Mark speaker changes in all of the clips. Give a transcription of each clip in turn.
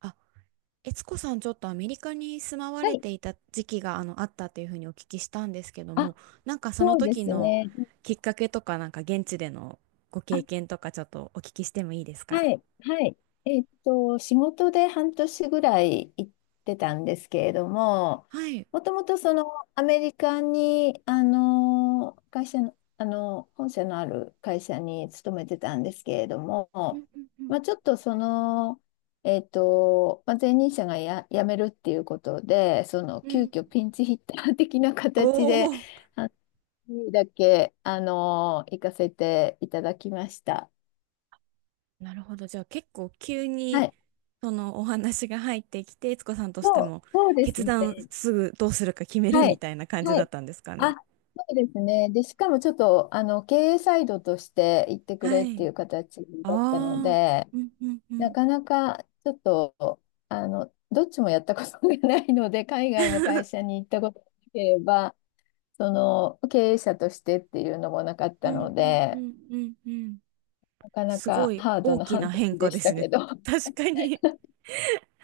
Speaker 1: あ、悦子さん、ちょっとアメリカに住まわ
Speaker 2: は
Speaker 1: れ
Speaker 2: い。
Speaker 1: ていた時期があったというふうにお聞きしたんですけど
Speaker 2: あ、
Speaker 1: も、なんかその
Speaker 2: そうで
Speaker 1: 時
Speaker 2: す
Speaker 1: の
Speaker 2: ね。
Speaker 1: きっかけとか、なんか現地でのご
Speaker 2: あ、
Speaker 1: 経験とか、ちょっとお聞きしてもいいです
Speaker 2: は
Speaker 1: か？
Speaker 2: い、はい。仕事で半年ぐらい行ってたんですけれども、
Speaker 1: はい。
Speaker 2: もともとそのアメリカに、会社の、本社のある会社に勤めてたんですけれど
Speaker 1: う
Speaker 2: も、
Speaker 1: んうん
Speaker 2: まあ、ちょっとその、まあ、前任者が辞めるっていうことで、その
Speaker 1: うんう
Speaker 2: 急
Speaker 1: ん。
Speaker 2: 遽ピンチヒッター的な
Speaker 1: お
Speaker 2: 形で、
Speaker 1: お、
Speaker 2: にだけ、行かせていただきました。
Speaker 1: なるほど。じゃあ結構急
Speaker 2: は
Speaker 1: に
Speaker 2: い。
Speaker 1: そのお話が入ってきて、悦子さんとして
Speaker 2: そう、
Speaker 1: も
Speaker 2: そうです
Speaker 1: 決断
Speaker 2: ね。
Speaker 1: すぐどうするか決める
Speaker 2: は
Speaker 1: み
Speaker 2: い。
Speaker 1: たいな感じ
Speaker 2: は
Speaker 1: だっ
Speaker 2: い。
Speaker 1: たんですか
Speaker 2: あ、
Speaker 1: ね。
Speaker 2: そうですね。で、しかもちょっと、経営サイドとして行ってく
Speaker 1: は
Speaker 2: れって
Speaker 1: い。
Speaker 2: いう形だったの
Speaker 1: ああ、
Speaker 2: で、
Speaker 1: うんうんう
Speaker 2: な
Speaker 1: ん。
Speaker 2: かなかちょっと、どっちもやったことがないので、海外の会 社に行ったことがなければ、その、経営者としてっていうのもなかっ
Speaker 1: う
Speaker 2: た
Speaker 1: ん
Speaker 2: の
Speaker 1: うんう
Speaker 2: で、
Speaker 1: んうんうん。
Speaker 2: なかな
Speaker 1: すご
Speaker 2: か
Speaker 1: い
Speaker 2: ハード
Speaker 1: 大
Speaker 2: な
Speaker 1: き
Speaker 2: 半
Speaker 1: な変
Speaker 2: 年
Speaker 1: 化
Speaker 2: で
Speaker 1: で
Speaker 2: した
Speaker 1: すね。
Speaker 2: けど。は
Speaker 1: 確かに。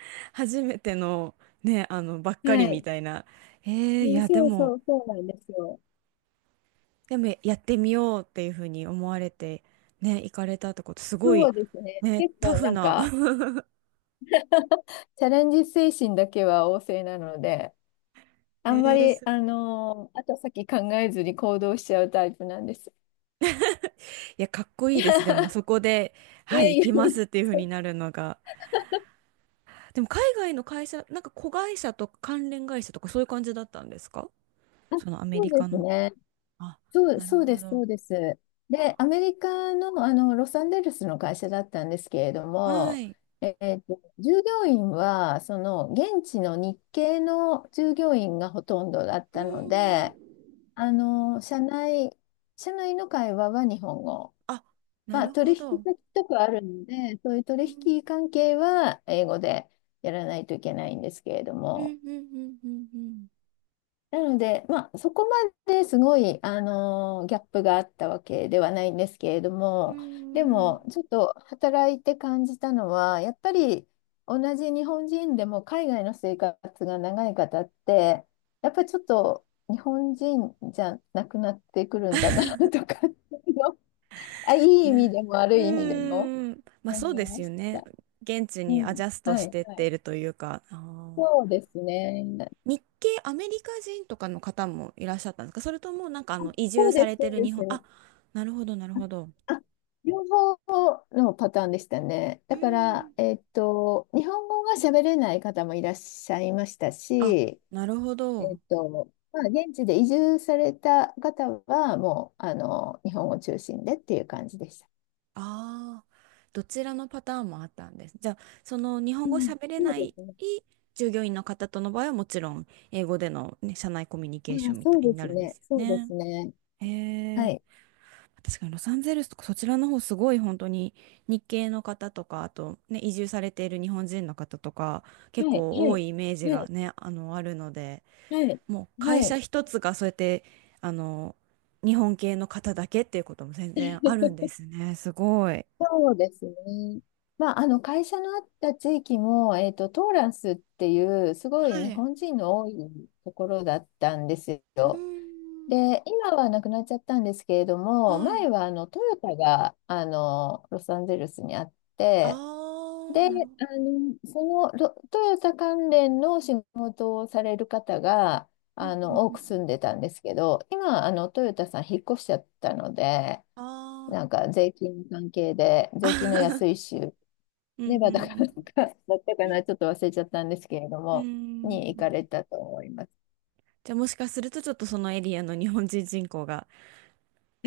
Speaker 1: 初めてのね、あの、ばっかりみ
Speaker 2: い。
Speaker 1: たいな。えー、いや、で
Speaker 2: そう
Speaker 1: も、
Speaker 2: そう、そうなんですよ。
Speaker 1: でもやってみようっていうふうに思われて、ね、行かれたってこと、すご
Speaker 2: そ
Speaker 1: い、
Speaker 2: うですね。
Speaker 1: ね、
Speaker 2: 結
Speaker 1: タ
Speaker 2: 構
Speaker 1: フ
Speaker 2: なん
Speaker 1: な。
Speaker 2: か、チャレンジ精神だけは旺盛なので、あ
Speaker 1: え
Speaker 2: んま
Speaker 1: ー、
Speaker 2: り、
Speaker 1: す、
Speaker 2: 後先考えずに行動しちゃうタイプなんです。
Speaker 1: いや、かっこ い
Speaker 2: い
Speaker 1: いで
Speaker 2: や
Speaker 1: す。でも、そこで、
Speaker 2: い
Speaker 1: は
Speaker 2: や
Speaker 1: い、
Speaker 2: い
Speaker 1: 行
Speaker 2: や、
Speaker 1: きま すっていうふう
Speaker 2: そ
Speaker 1: に
Speaker 2: う
Speaker 1: なるのが。でも、海外の会社、なんか子会社とか関連会社とかそういう感じだったんですか？
Speaker 2: あ
Speaker 1: そのアメ
Speaker 2: そう
Speaker 1: リ
Speaker 2: で
Speaker 1: カ
Speaker 2: す
Speaker 1: の。
Speaker 2: ね。
Speaker 1: あ、
Speaker 2: そう、
Speaker 1: なる
Speaker 2: そうで
Speaker 1: ほ
Speaker 2: す、そ
Speaker 1: ど。
Speaker 2: うです。で、アメリカの、ロサンゼルスの会社だったんですけれど
Speaker 1: は
Speaker 2: も、
Speaker 1: い。
Speaker 2: 従業員は、その、現地の日系の従業員がほとんどだっ
Speaker 1: う
Speaker 2: た
Speaker 1: ん。
Speaker 2: ので、あの、社内、社内の会話は日本語。
Speaker 1: あ、な
Speaker 2: まあ、
Speaker 1: る
Speaker 2: 取
Speaker 1: ほ
Speaker 2: 引
Speaker 1: ど。
Speaker 2: 先とかあるので、そういう
Speaker 1: う
Speaker 2: 取
Speaker 1: ん。
Speaker 2: 引関係は英語でやらないといけないんですけれど
Speaker 1: う
Speaker 2: も、
Speaker 1: んうんうんうん
Speaker 2: なので、まあ、そこまですごい、ギャップがあったわけではないんですけれど
Speaker 1: うん、
Speaker 2: も、で
Speaker 1: うん。
Speaker 2: も、ちょっと働いて感じたのは、やっぱり同じ日本人でも海外の生活が長い方って、やっぱりちょっと日本人じゃなくなってくるんだな と かっていうの、あ、いい意味
Speaker 1: ね。
Speaker 2: でも
Speaker 1: う
Speaker 2: 悪い意味でも
Speaker 1: ーん。まあそ
Speaker 2: 思
Speaker 1: う
Speaker 2: い
Speaker 1: です
Speaker 2: ま
Speaker 1: よ
Speaker 2: し
Speaker 1: ね。
Speaker 2: た。
Speaker 1: 現地
Speaker 2: う
Speaker 1: にア
Speaker 2: ん。
Speaker 1: ジャスト
Speaker 2: は
Speaker 1: し
Speaker 2: い、
Speaker 1: てっ
Speaker 2: は
Speaker 1: て
Speaker 2: い。
Speaker 1: いるというか、あー、
Speaker 2: そうですね。
Speaker 1: 日系アメリカ人とかの方もいらっしゃったんですか？それともなんかあの移
Speaker 2: そ
Speaker 1: 住
Speaker 2: う
Speaker 1: さ
Speaker 2: です、
Speaker 1: れ
Speaker 2: そ
Speaker 1: て
Speaker 2: う
Speaker 1: る
Speaker 2: で
Speaker 1: 日
Speaker 2: す。
Speaker 1: 本、あ、なるほどなるほど。
Speaker 2: あ両方のパターンでしたね。
Speaker 1: うー
Speaker 2: だから、
Speaker 1: ん、
Speaker 2: 日本語が喋れない方もいらっしゃいました
Speaker 1: あ、
Speaker 2: し、
Speaker 1: なるほど。
Speaker 2: まあ、現地で移住された方は、もう、日本語中心でっていう感じでした。
Speaker 1: ああ、どちらのパターンもあったんです。じゃあ、その日本
Speaker 2: う
Speaker 1: 語
Speaker 2: ん、
Speaker 1: 喋れ
Speaker 2: そう
Speaker 1: な
Speaker 2: で
Speaker 1: い
Speaker 2: すね。
Speaker 1: 従業員の方との場合はもちろん英語での、ね、社内コミュニ
Speaker 2: あ
Speaker 1: ケーショ
Speaker 2: あ、
Speaker 1: ンみた
Speaker 2: そう
Speaker 1: い
Speaker 2: で
Speaker 1: にな
Speaker 2: す
Speaker 1: るんで
Speaker 2: ね。
Speaker 1: すよ
Speaker 2: そうで
Speaker 1: ね。
Speaker 2: すね。
Speaker 1: へ
Speaker 2: は
Speaker 1: え、
Speaker 2: い。
Speaker 1: 確かにロサンゼルスとかそちらの方すごい本当に日系の方とか、あとね、移住されている日本人の方とか
Speaker 2: は
Speaker 1: 結
Speaker 2: い。
Speaker 1: 構
Speaker 2: は
Speaker 1: 多
Speaker 2: い。
Speaker 1: いイメージ
Speaker 2: は
Speaker 1: が
Speaker 2: い。
Speaker 1: ね、あの、あるので、
Speaker 2: はい。
Speaker 1: もう
Speaker 2: は
Speaker 1: 会
Speaker 2: い。
Speaker 1: 社一つがそうやって、あの、日本系の方だけっていうことも全然あるんですね。すごい。
Speaker 2: そうですね。まあ、あの会社のあった地域も、トーランスっていうすご
Speaker 1: は
Speaker 2: い日
Speaker 1: い、
Speaker 2: 本人の多いところだったんです
Speaker 1: うー
Speaker 2: よ。
Speaker 1: ん。
Speaker 2: で、今はなくなっちゃったんですけれども、
Speaker 1: はい。
Speaker 2: 前はトヨタがロサンゼルスにあっ
Speaker 1: あ
Speaker 2: て、
Speaker 1: あ、
Speaker 2: で、
Speaker 1: なるほど。
Speaker 2: そのトヨタ関連の仕事をされる方が
Speaker 1: うんうん
Speaker 2: 多
Speaker 1: う
Speaker 2: く
Speaker 1: ん。
Speaker 2: 住んでたんですけど、今トヨタさん引っ越しちゃったので、
Speaker 1: あ
Speaker 2: なんか税金の関係で、税金の
Speaker 1: あ。
Speaker 2: 安い 州、
Speaker 1: うんう
Speaker 2: ネバダかなん
Speaker 1: ん
Speaker 2: か、だったか
Speaker 1: うん。
Speaker 2: な、ちょっと忘れちゃったんですけれど
Speaker 1: うー
Speaker 2: も、に行か
Speaker 1: ん。
Speaker 2: れたと思います。
Speaker 1: じゃあもしかするとちょっとそのエリアの日本人人口が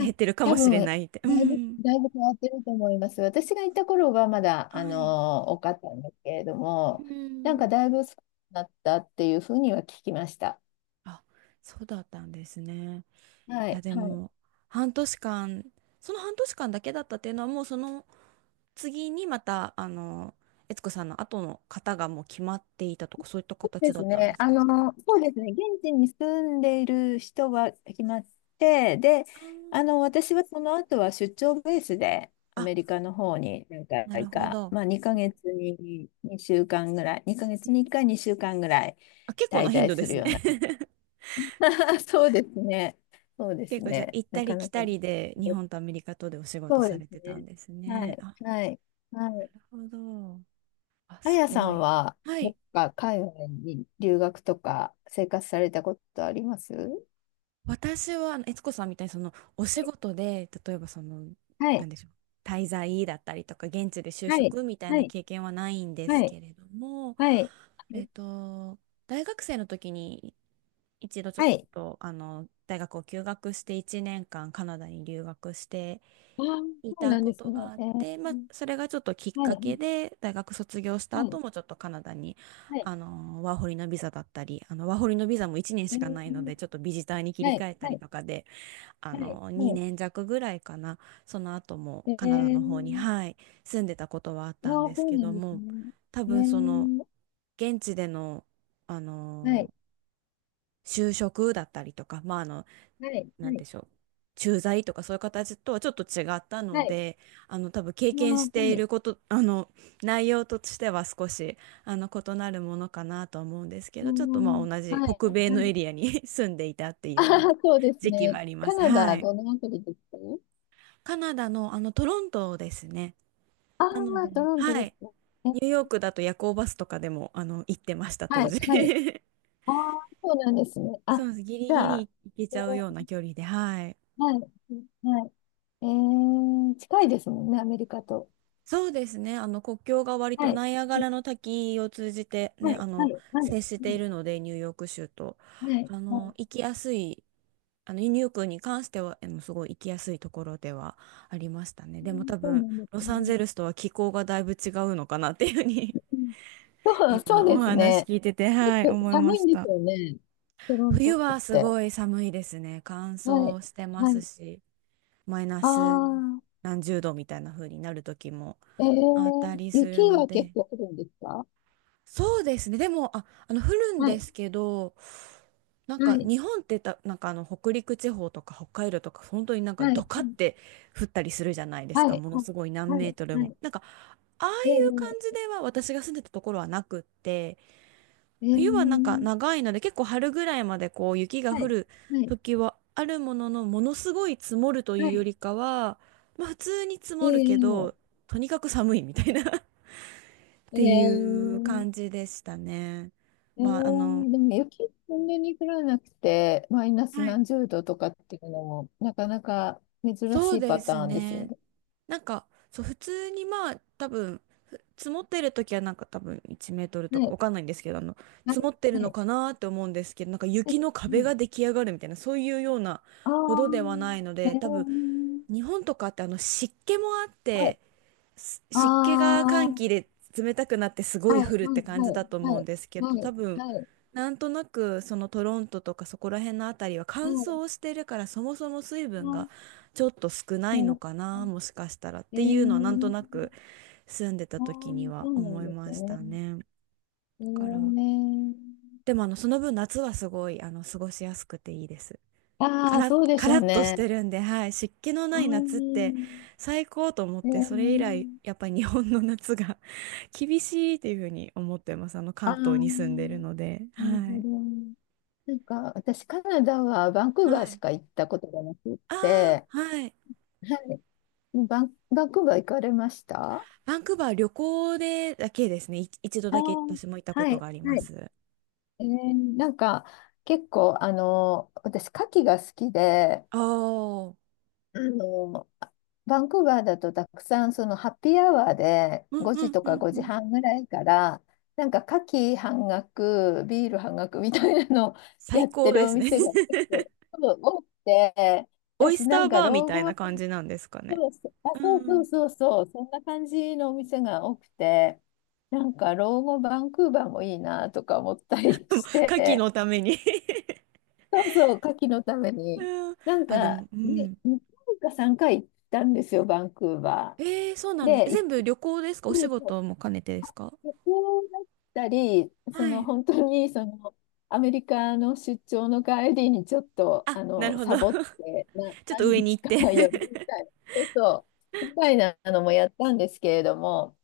Speaker 2: あ、
Speaker 1: ってるか
Speaker 2: 多
Speaker 1: もし
Speaker 2: 分、
Speaker 1: れないって。う
Speaker 2: だいぶ、
Speaker 1: ん。
Speaker 2: だいぶ変わってると思います。私が行った頃はまだ、
Speaker 1: はい。
Speaker 2: 多かったんですけれど
Speaker 1: う
Speaker 2: も、なんか
Speaker 1: ん。
Speaker 2: だいぶ少なくなったっていうふうには聞きました。
Speaker 1: あ、そうだったんですね。
Speaker 2: は
Speaker 1: いや
Speaker 2: い。
Speaker 1: で
Speaker 2: はい
Speaker 1: も半年間、その半年間だけだったっていうのはもうその次にまたあの、悦子さんの後の方がもう決まっていたとかそういった形
Speaker 2: で
Speaker 1: だ
Speaker 2: す
Speaker 1: ったん
Speaker 2: ね。
Speaker 1: ですか？
Speaker 2: そうですね。現地に住んでいる人は決まって、で、
Speaker 1: あー、
Speaker 2: 私はその後は出張ベースでア
Speaker 1: あ、
Speaker 2: メリカの方に何
Speaker 1: なる
Speaker 2: 回
Speaker 1: ほ
Speaker 2: か、
Speaker 1: ど。
Speaker 2: まあ2ヶ月に2週間ぐらい、2ヶ
Speaker 1: う
Speaker 2: 月に1
Speaker 1: ん。
Speaker 2: 回2週間ぐらい
Speaker 1: あ、結構な
Speaker 2: 滞
Speaker 1: 頻
Speaker 2: 在
Speaker 1: 度で
Speaker 2: する
Speaker 1: すね。
Speaker 2: ような。そうですね。そうです
Speaker 1: 結構じゃあ
Speaker 2: ね。
Speaker 1: 行っ
Speaker 2: な
Speaker 1: たり
Speaker 2: か
Speaker 1: 来
Speaker 2: なか。
Speaker 1: たりで日本とアメリカとでお仕事
Speaker 2: そう
Speaker 1: さ
Speaker 2: で
Speaker 1: れ
Speaker 2: す
Speaker 1: てたん
Speaker 2: ね。
Speaker 1: です
Speaker 2: は
Speaker 1: ね。
Speaker 2: い。
Speaker 1: あ、
Speaker 2: はい。は
Speaker 1: な
Speaker 2: い。
Speaker 1: るほど。あ、
Speaker 2: あ
Speaker 1: す
Speaker 2: やさ
Speaker 1: ご
Speaker 2: ん
Speaker 1: い。
Speaker 2: は、
Speaker 1: は
Speaker 2: ど
Speaker 1: い。
Speaker 2: っか海外に留学とか生活されたことあります？
Speaker 1: 私は、あの悦子さんみたいに、その、お
Speaker 2: は
Speaker 1: 仕
Speaker 2: い。
Speaker 1: 事で、例えば、その、
Speaker 2: は
Speaker 1: なん
Speaker 2: い。
Speaker 1: でしょう、滞在だったりとか、現地で就
Speaker 2: はい。
Speaker 1: 職みたい
Speaker 2: は
Speaker 1: な
Speaker 2: い。
Speaker 1: 経験はないんですけれ
Speaker 2: は
Speaker 1: ども、
Speaker 2: い。
Speaker 1: えっと、大学生の時に、一度ちょっ
Speaker 2: はい。
Speaker 1: と、あの、大学を休学して、1年間カナダに留学して
Speaker 2: ああー、
Speaker 1: い
Speaker 2: そう
Speaker 1: た
Speaker 2: なん
Speaker 1: こ
Speaker 2: です
Speaker 1: とが
Speaker 2: ね。
Speaker 1: あっ
Speaker 2: えー、
Speaker 1: て、まあ、それがちょっときっ
Speaker 2: は
Speaker 1: かけ
Speaker 2: い。
Speaker 1: で大学卒業した
Speaker 2: は
Speaker 1: 後
Speaker 2: い。
Speaker 1: もちょっとカナダに、
Speaker 2: はい。
Speaker 1: あのワーホリのビザだったり、あのワーホリのビザも1年
Speaker 2: え
Speaker 1: しかないの
Speaker 2: ー、
Speaker 1: でちょっとビジターに切り
Speaker 2: はい。
Speaker 1: 替えた
Speaker 2: は
Speaker 1: り
Speaker 2: い。
Speaker 1: とかで、あ
Speaker 2: はい。
Speaker 1: の
Speaker 2: は
Speaker 1: 2年弱ぐらいかな、その後
Speaker 2: い。
Speaker 1: も
Speaker 2: え
Speaker 1: カナダの方に、
Speaker 2: ー、
Speaker 1: はい、住んでたことはあっ
Speaker 2: あ
Speaker 1: たんで
Speaker 2: あ、
Speaker 1: す
Speaker 2: そう
Speaker 1: け
Speaker 2: な
Speaker 1: ど
Speaker 2: んです
Speaker 1: も、
Speaker 2: ね。
Speaker 1: 多
Speaker 2: え
Speaker 1: 分その
Speaker 2: ー、
Speaker 1: 現地での、あ
Speaker 2: はい。
Speaker 1: の就職だったりとか、まあ、あの、
Speaker 2: はい。
Speaker 1: な
Speaker 2: は
Speaker 1: ん
Speaker 2: い。
Speaker 1: でしょう、駐在とかそういう形とはちょっと違った
Speaker 2: は
Speaker 1: の
Speaker 2: い。
Speaker 1: で、あの多分経
Speaker 2: ああ、
Speaker 1: 験し
Speaker 2: は
Speaker 1: てい
Speaker 2: い。
Speaker 1: ること、あの内容としては少しあの異なるものかなとは思うんですけ
Speaker 2: うー
Speaker 1: ど、ちょっとまあ
Speaker 2: ん、
Speaker 1: 同じ
Speaker 2: はい。
Speaker 1: 北米
Speaker 2: は
Speaker 1: の
Speaker 2: い。
Speaker 1: エリアに 住んでいたって い
Speaker 2: あ
Speaker 1: うよ
Speaker 2: あ、
Speaker 1: うな
Speaker 2: そうです
Speaker 1: 時期は
Speaker 2: ね。
Speaker 1: ありま
Speaker 2: カ
Speaker 1: す。
Speaker 2: ナ
Speaker 1: は
Speaker 2: ダ、
Speaker 1: い。
Speaker 2: どのあたりですか？
Speaker 1: カナダのあのトロントですね。
Speaker 2: ああ、
Speaker 1: なので、
Speaker 2: トロント
Speaker 1: は
Speaker 2: です
Speaker 1: い。
Speaker 2: ね。え
Speaker 1: ニューヨークだと夜行バスとかでもあの行ってました、当
Speaker 2: はい。
Speaker 1: 時。
Speaker 2: はい。ああ、そうなんですね。
Speaker 1: そ
Speaker 2: あ、
Speaker 1: うです。ギリ
Speaker 2: じ
Speaker 1: ギ
Speaker 2: ゃ
Speaker 1: リ
Speaker 2: あ、
Speaker 1: 行けちゃうような距離で、はい。
Speaker 2: はい。はい。えー、近いですもんね、アメリカと。
Speaker 1: そうですね。あの国境が割
Speaker 2: は
Speaker 1: と
Speaker 2: い。
Speaker 1: ナイアガ
Speaker 2: は
Speaker 1: ラ
Speaker 2: い。
Speaker 1: の滝を通じて
Speaker 2: は
Speaker 1: ね、
Speaker 2: い。
Speaker 1: あ
Speaker 2: は
Speaker 1: の
Speaker 2: い。はい。は
Speaker 1: 接してい
Speaker 2: い。
Speaker 1: るので、ニューヨーク州と。
Speaker 2: はい
Speaker 1: あ
Speaker 2: は
Speaker 1: の行
Speaker 2: い
Speaker 1: きやすい、あのニューヨークに関しては、あのすごい行きやすいところではありましたね。
Speaker 2: う
Speaker 1: でも
Speaker 2: ん
Speaker 1: 多
Speaker 2: そう
Speaker 1: 分、
Speaker 2: なんで
Speaker 1: ロ
Speaker 2: すね。
Speaker 1: サンゼルスとは気候がだいぶ違うのかなっていうふうに
Speaker 2: うん そう、そ
Speaker 1: 今
Speaker 2: う
Speaker 1: お
Speaker 2: です
Speaker 1: 話
Speaker 2: ね。
Speaker 1: 聞いてて、は
Speaker 2: 結
Speaker 1: い、
Speaker 2: 構
Speaker 1: 思いま
Speaker 2: 寒い
Speaker 1: し
Speaker 2: んです
Speaker 1: た。
Speaker 2: よね。トロン
Speaker 1: 冬
Speaker 2: トっ
Speaker 1: はす
Speaker 2: て。
Speaker 1: ごい寒いですね。乾
Speaker 2: はい。
Speaker 1: 燥してま
Speaker 2: は
Speaker 1: す
Speaker 2: い。
Speaker 1: し、マイナ
Speaker 2: あ
Speaker 1: ス
Speaker 2: あ、
Speaker 1: 何十度みたいな風になる時も
Speaker 2: え
Speaker 1: あった
Speaker 2: ー、
Speaker 1: りす
Speaker 2: 雪
Speaker 1: るの
Speaker 2: は結
Speaker 1: で。
Speaker 2: 構降るんですか？
Speaker 1: そうですね。でも、あ、あの、降るん
Speaker 2: は
Speaker 1: で
Speaker 2: い。
Speaker 1: すけど、なん
Speaker 2: は
Speaker 1: か
Speaker 2: い。
Speaker 1: 日本ってた、なんかあの北陸地方とか北海道とか本当になんか
Speaker 2: は
Speaker 1: ド
Speaker 2: い。
Speaker 1: カって降ったりするじゃないです
Speaker 2: は
Speaker 1: か。
Speaker 2: い。
Speaker 1: もの
Speaker 2: はい。
Speaker 1: すごい何
Speaker 2: は
Speaker 1: メー
Speaker 2: い。
Speaker 1: トル
Speaker 2: は
Speaker 1: も。
Speaker 2: い。
Speaker 1: なんかああい
Speaker 2: え
Speaker 1: う感じ
Speaker 2: ー、
Speaker 1: では私が住んでたところはなくって、
Speaker 2: え
Speaker 1: 冬はなんか
Speaker 2: ー、
Speaker 1: 長いので結構春ぐらいまでこう雪が
Speaker 2: は
Speaker 1: 降
Speaker 2: い。
Speaker 1: る
Speaker 2: はい。
Speaker 1: 時はあるものの、ものすごい積もるとい
Speaker 2: は
Speaker 1: うよ
Speaker 2: い。
Speaker 1: りかは、まあ普通に積
Speaker 2: え
Speaker 1: もるけ
Speaker 2: ー、
Speaker 1: ど、とにかく寒いみたいなっ
Speaker 2: え
Speaker 1: ていう
Speaker 2: ー、
Speaker 1: 感じでしたね。
Speaker 2: え
Speaker 1: まあ、あの、
Speaker 2: ー、でも雪そんなに降らなくて、マイナス
Speaker 1: はい。
Speaker 2: 何十度とかっていうのも、なかなか珍
Speaker 1: そ
Speaker 2: し
Speaker 1: う
Speaker 2: い
Speaker 1: で
Speaker 2: パタ
Speaker 1: す
Speaker 2: ーンですよ
Speaker 1: ね。
Speaker 2: ね。
Speaker 1: なんか、そう、普通にまあ、多分、ふ積もってる時はなんか多分1メートル
Speaker 2: は
Speaker 1: とかわ
Speaker 2: い、
Speaker 1: かんないんですけど、あの、
Speaker 2: は
Speaker 1: 積
Speaker 2: い、
Speaker 1: もってる
Speaker 2: は
Speaker 1: の
Speaker 2: い。
Speaker 1: かなって思うんですけど、なんか
Speaker 2: は
Speaker 1: 雪
Speaker 2: い
Speaker 1: の
Speaker 2: う
Speaker 1: 壁
Speaker 2: ん、
Speaker 1: が出来上がるみたいな、そういうような
Speaker 2: ああ、
Speaker 1: ほどではないの
Speaker 2: え
Speaker 1: で、多分、
Speaker 2: ー、
Speaker 1: 日本とかってあの湿気もあっ
Speaker 2: はい、
Speaker 1: て、す湿気が
Speaker 2: あ
Speaker 1: 寒気
Speaker 2: あ、
Speaker 1: で冷たくなってすご
Speaker 2: は
Speaker 1: い
Speaker 2: い、はい、
Speaker 1: 降るっ
Speaker 2: は
Speaker 1: て感じだ
Speaker 2: い、
Speaker 1: と思う
Speaker 2: は
Speaker 1: ん
Speaker 2: い、
Speaker 1: ですけど、
Speaker 2: は
Speaker 1: 多
Speaker 2: い、
Speaker 1: 分
Speaker 2: はい、
Speaker 1: なんとなくそのトロントとかそこら辺のあたりは
Speaker 2: は
Speaker 1: 乾
Speaker 2: い、
Speaker 1: 燥してるからそもそも水
Speaker 2: あ
Speaker 1: 分が
Speaker 2: ー
Speaker 1: ちょっと少な
Speaker 2: な
Speaker 1: い
Speaker 2: る
Speaker 1: の
Speaker 2: ほ
Speaker 1: かな、
Speaker 2: ど。
Speaker 1: もしかしたらっ
Speaker 2: え
Speaker 1: ていうのはなんとな
Speaker 2: ー、
Speaker 1: く住んでた
Speaker 2: ああ、
Speaker 1: 時には
Speaker 2: そうな
Speaker 1: 思
Speaker 2: ん
Speaker 1: い
Speaker 2: です
Speaker 1: まし
Speaker 2: ね。
Speaker 1: たね。だ
Speaker 2: え
Speaker 1: から、
Speaker 2: ー、
Speaker 1: でもあのその分夏はすごいあの過ごしやすくていいです。カ
Speaker 2: ああ、
Speaker 1: ラッ、
Speaker 2: そうで
Speaker 1: カ
Speaker 2: しょう
Speaker 1: ラッとして
Speaker 2: ね。
Speaker 1: るんで、はい、湿気の
Speaker 2: あ
Speaker 1: ない夏っ
Speaker 2: あ、
Speaker 1: て最高と思っ
Speaker 2: え
Speaker 1: て、それ以来、やっ
Speaker 2: ー
Speaker 1: ぱり日本の夏が 厳しいっていうふうに思ってます。あの、
Speaker 2: あ
Speaker 1: 関
Speaker 2: あ、な
Speaker 1: 東に住んでるので。
Speaker 2: る
Speaker 1: は
Speaker 2: ほ
Speaker 1: い。
Speaker 2: ど。なんか、私、カナダはバンクー
Speaker 1: は
Speaker 2: バーし
Speaker 1: い。
Speaker 2: か行ったことがなくっ
Speaker 1: ああ、
Speaker 2: て、
Speaker 1: はい。
Speaker 2: はい。もうバンクーバー行かれました？
Speaker 1: バンクーバー旅行でだけですね。い、一度
Speaker 2: あ
Speaker 1: だけ
Speaker 2: ー
Speaker 1: 私も行ったこ
Speaker 2: はい、
Speaker 1: とがあり
Speaker 2: は
Speaker 1: ま
Speaker 2: い。
Speaker 1: す。
Speaker 2: えーなんか、結構、私、牡蠣が好きで、
Speaker 1: ああ、うん
Speaker 2: あの、バンクーバーだとたくさんそのハッピーアワーで
Speaker 1: う
Speaker 2: 5時
Speaker 1: ん
Speaker 2: と
Speaker 1: う
Speaker 2: か
Speaker 1: んう
Speaker 2: 5
Speaker 1: ん。
Speaker 2: 時半ぐらいからなんか夏季半額、ビール半額みたいなのをや
Speaker 1: 最
Speaker 2: っ
Speaker 1: 高
Speaker 2: てる
Speaker 1: で
Speaker 2: お
Speaker 1: すね。
Speaker 2: 店が結構 多くて、
Speaker 1: オイ
Speaker 2: 私
Speaker 1: ス
Speaker 2: な
Speaker 1: ター
Speaker 2: んか
Speaker 1: バーみ
Speaker 2: 老
Speaker 1: た
Speaker 2: 後
Speaker 1: い
Speaker 2: は
Speaker 1: な感じなんですかね。
Speaker 2: そうそう、あ、
Speaker 1: う
Speaker 2: そうそう
Speaker 1: ん。
Speaker 2: そうそう、そんな感じのお店が多くて、なんか老後バンクーバーもいいなとか思ったりし
Speaker 1: 牡蠣
Speaker 2: て、
Speaker 1: のために。
Speaker 2: そうそう、夏季のために。
Speaker 1: うん。
Speaker 2: なん
Speaker 1: あ、で
Speaker 2: か、
Speaker 1: も、う
Speaker 2: ね、
Speaker 1: ん。
Speaker 2: 2回か3回行ったんですよ、バンクーバ
Speaker 1: えー、そうな
Speaker 2: ー。
Speaker 1: んです。え、
Speaker 2: で、一
Speaker 1: 全部
Speaker 2: 回、
Speaker 1: 旅行ですか？お仕
Speaker 2: そう
Speaker 1: 事も兼ねてですか？
Speaker 2: 旅行だったり、そ
Speaker 1: は
Speaker 2: の
Speaker 1: い。
Speaker 2: 本当にそのアメリカの出張の帰りにちょっと
Speaker 1: あ、なるほど。
Speaker 2: サボってな
Speaker 1: ちょっと
Speaker 2: 何
Speaker 1: 上に
Speaker 2: 日
Speaker 1: 行っ
Speaker 2: か
Speaker 1: て。
Speaker 2: 寄るみたいな、そうそう、みたいなのもやったんですけれども、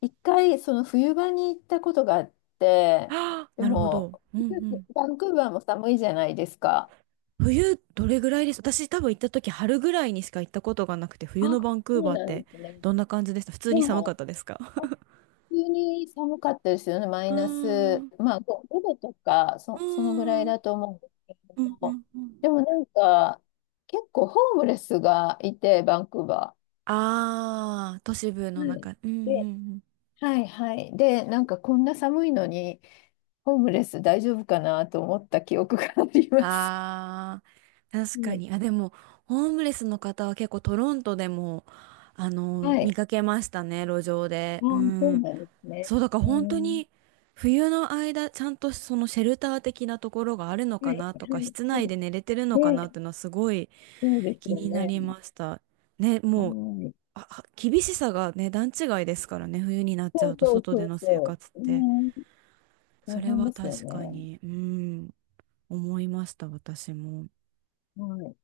Speaker 2: 一回その冬場に行ったことがあっ て、
Speaker 1: あー、
Speaker 2: で
Speaker 1: なるほ
Speaker 2: も、
Speaker 1: ど。うんうん。
Speaker 2: バンクーバーも寒いじゃないですか。
Speaker 1: 冬、どれぐらいです？私多分行った時春ぐらいにしか行ったことがなくて、冬の
Speaker 2: あ、
Speaker 1: バンクー
Speaker 2: そう
Speaker 1: バーっ
Speaker 2: なん
Speaker 1: て
Speaker 2: ですね。
Speaker 1: どんな感じでした？普通
Speaker 2: で
Speaker 1: に寒かっ
Speaker 2: も、
Speaker 1: たですか？
Speaker 2: あ急に寒かったですよね、マイ
Speaker 1: うー
Speaker 2: ナ
Speaker 1: ん、
Speaker 2: ス、
Speaker 1: う
Speaker 2: まあ、5、度とか、
Speaker 1: ー
Speaker 2: そのぐらい
Speaker 1: ん、うん、
Speaker 2: だと思うんですけれ
Speaker 1: う
Speaker 2: ど
Speaker 1: ん、
Speaker 2: も、
Speaker 1: うん。
Speaker 2: でもなんか、結構ホームレスがいて、バンクーバ
Speaker 1: あー、都市部の
Speaker 2: ー。はい。
Speaker 1: 中。うん、う
Speaker 2: で、
Speaker 1: ん、
Speaker 2: はいはい。で、なんかこんな寒いのに、ホームレス大丈夫かなと思った記憶があります。
Speaker 1: あー、
Speaker 2: う
Speaker 1: 確か
Speaker 2: ん
Speaker 1: に。あ、でも、ホームレスの方は結構トロントでも、あの、
Speaker 2: は
Speaker 1: 見
Speaker 2: い。
Speaker 1: かけましたね、路上で。
Speaker 2: あ
Speaker 1: う
Speaker 2: あ、そう
Speaker 1: ん。
Speaker 2: なんですね。
Speaker 1: そう、だから
Speaker 2: う
Speaker 1: 本当
Speaker 2: ん。
Speaker 1: に、冬の間、ちゃんとそのシェルター的なところがあるの
Speaker 2: は
Speaker 1: か
Speaker 2: い、
Speaker 1: な
Speaker 2: は
Speaker 1: とか、
Speaker 2: い、
Speaker 1: 室
Speaker 2: は
Speaker 1: 内
Speaker 2: い。
Speaker 1: で寝れてるのかな
Speaker 2: で、
Speaker 1: っていうのはすごい
Speaker 2: そうです
Speaker 1: 気
Speaker 2: よ
Speaker 1: にな
Speaker 2: ね。
Speaker 1: りました。ね、
Speaker 2: は
Speaker 1: もう、
Speaker 2: い。
Speaker 1: あ、あ、厳しさがね、段違いですからね、冬になっち
Speaker 2: そ
Speaker 1: ゃ
Speaker 2: う
Speaker 1: うと
Speaker 2: そう
Speaker 1: 外
Speaker 2: そ
Speaker 1: で
Speaker 2: う
Speaker 1: の生
Speaker 2: そ
Speaker 1: 活っ
Speaker 2: う。
Speaker 1: て。
Speaker 2: ね、
Speaker 1: そ
Speaker 2: 大
Speaker 1: れ
Speaker 2: 変
Speaker 1: は
Speaker 2: ですよ
Speaker 1: 確か
Speaker 2: ね。
Speaker 1: に、うん、思いました、私も。
Speaker 2: はい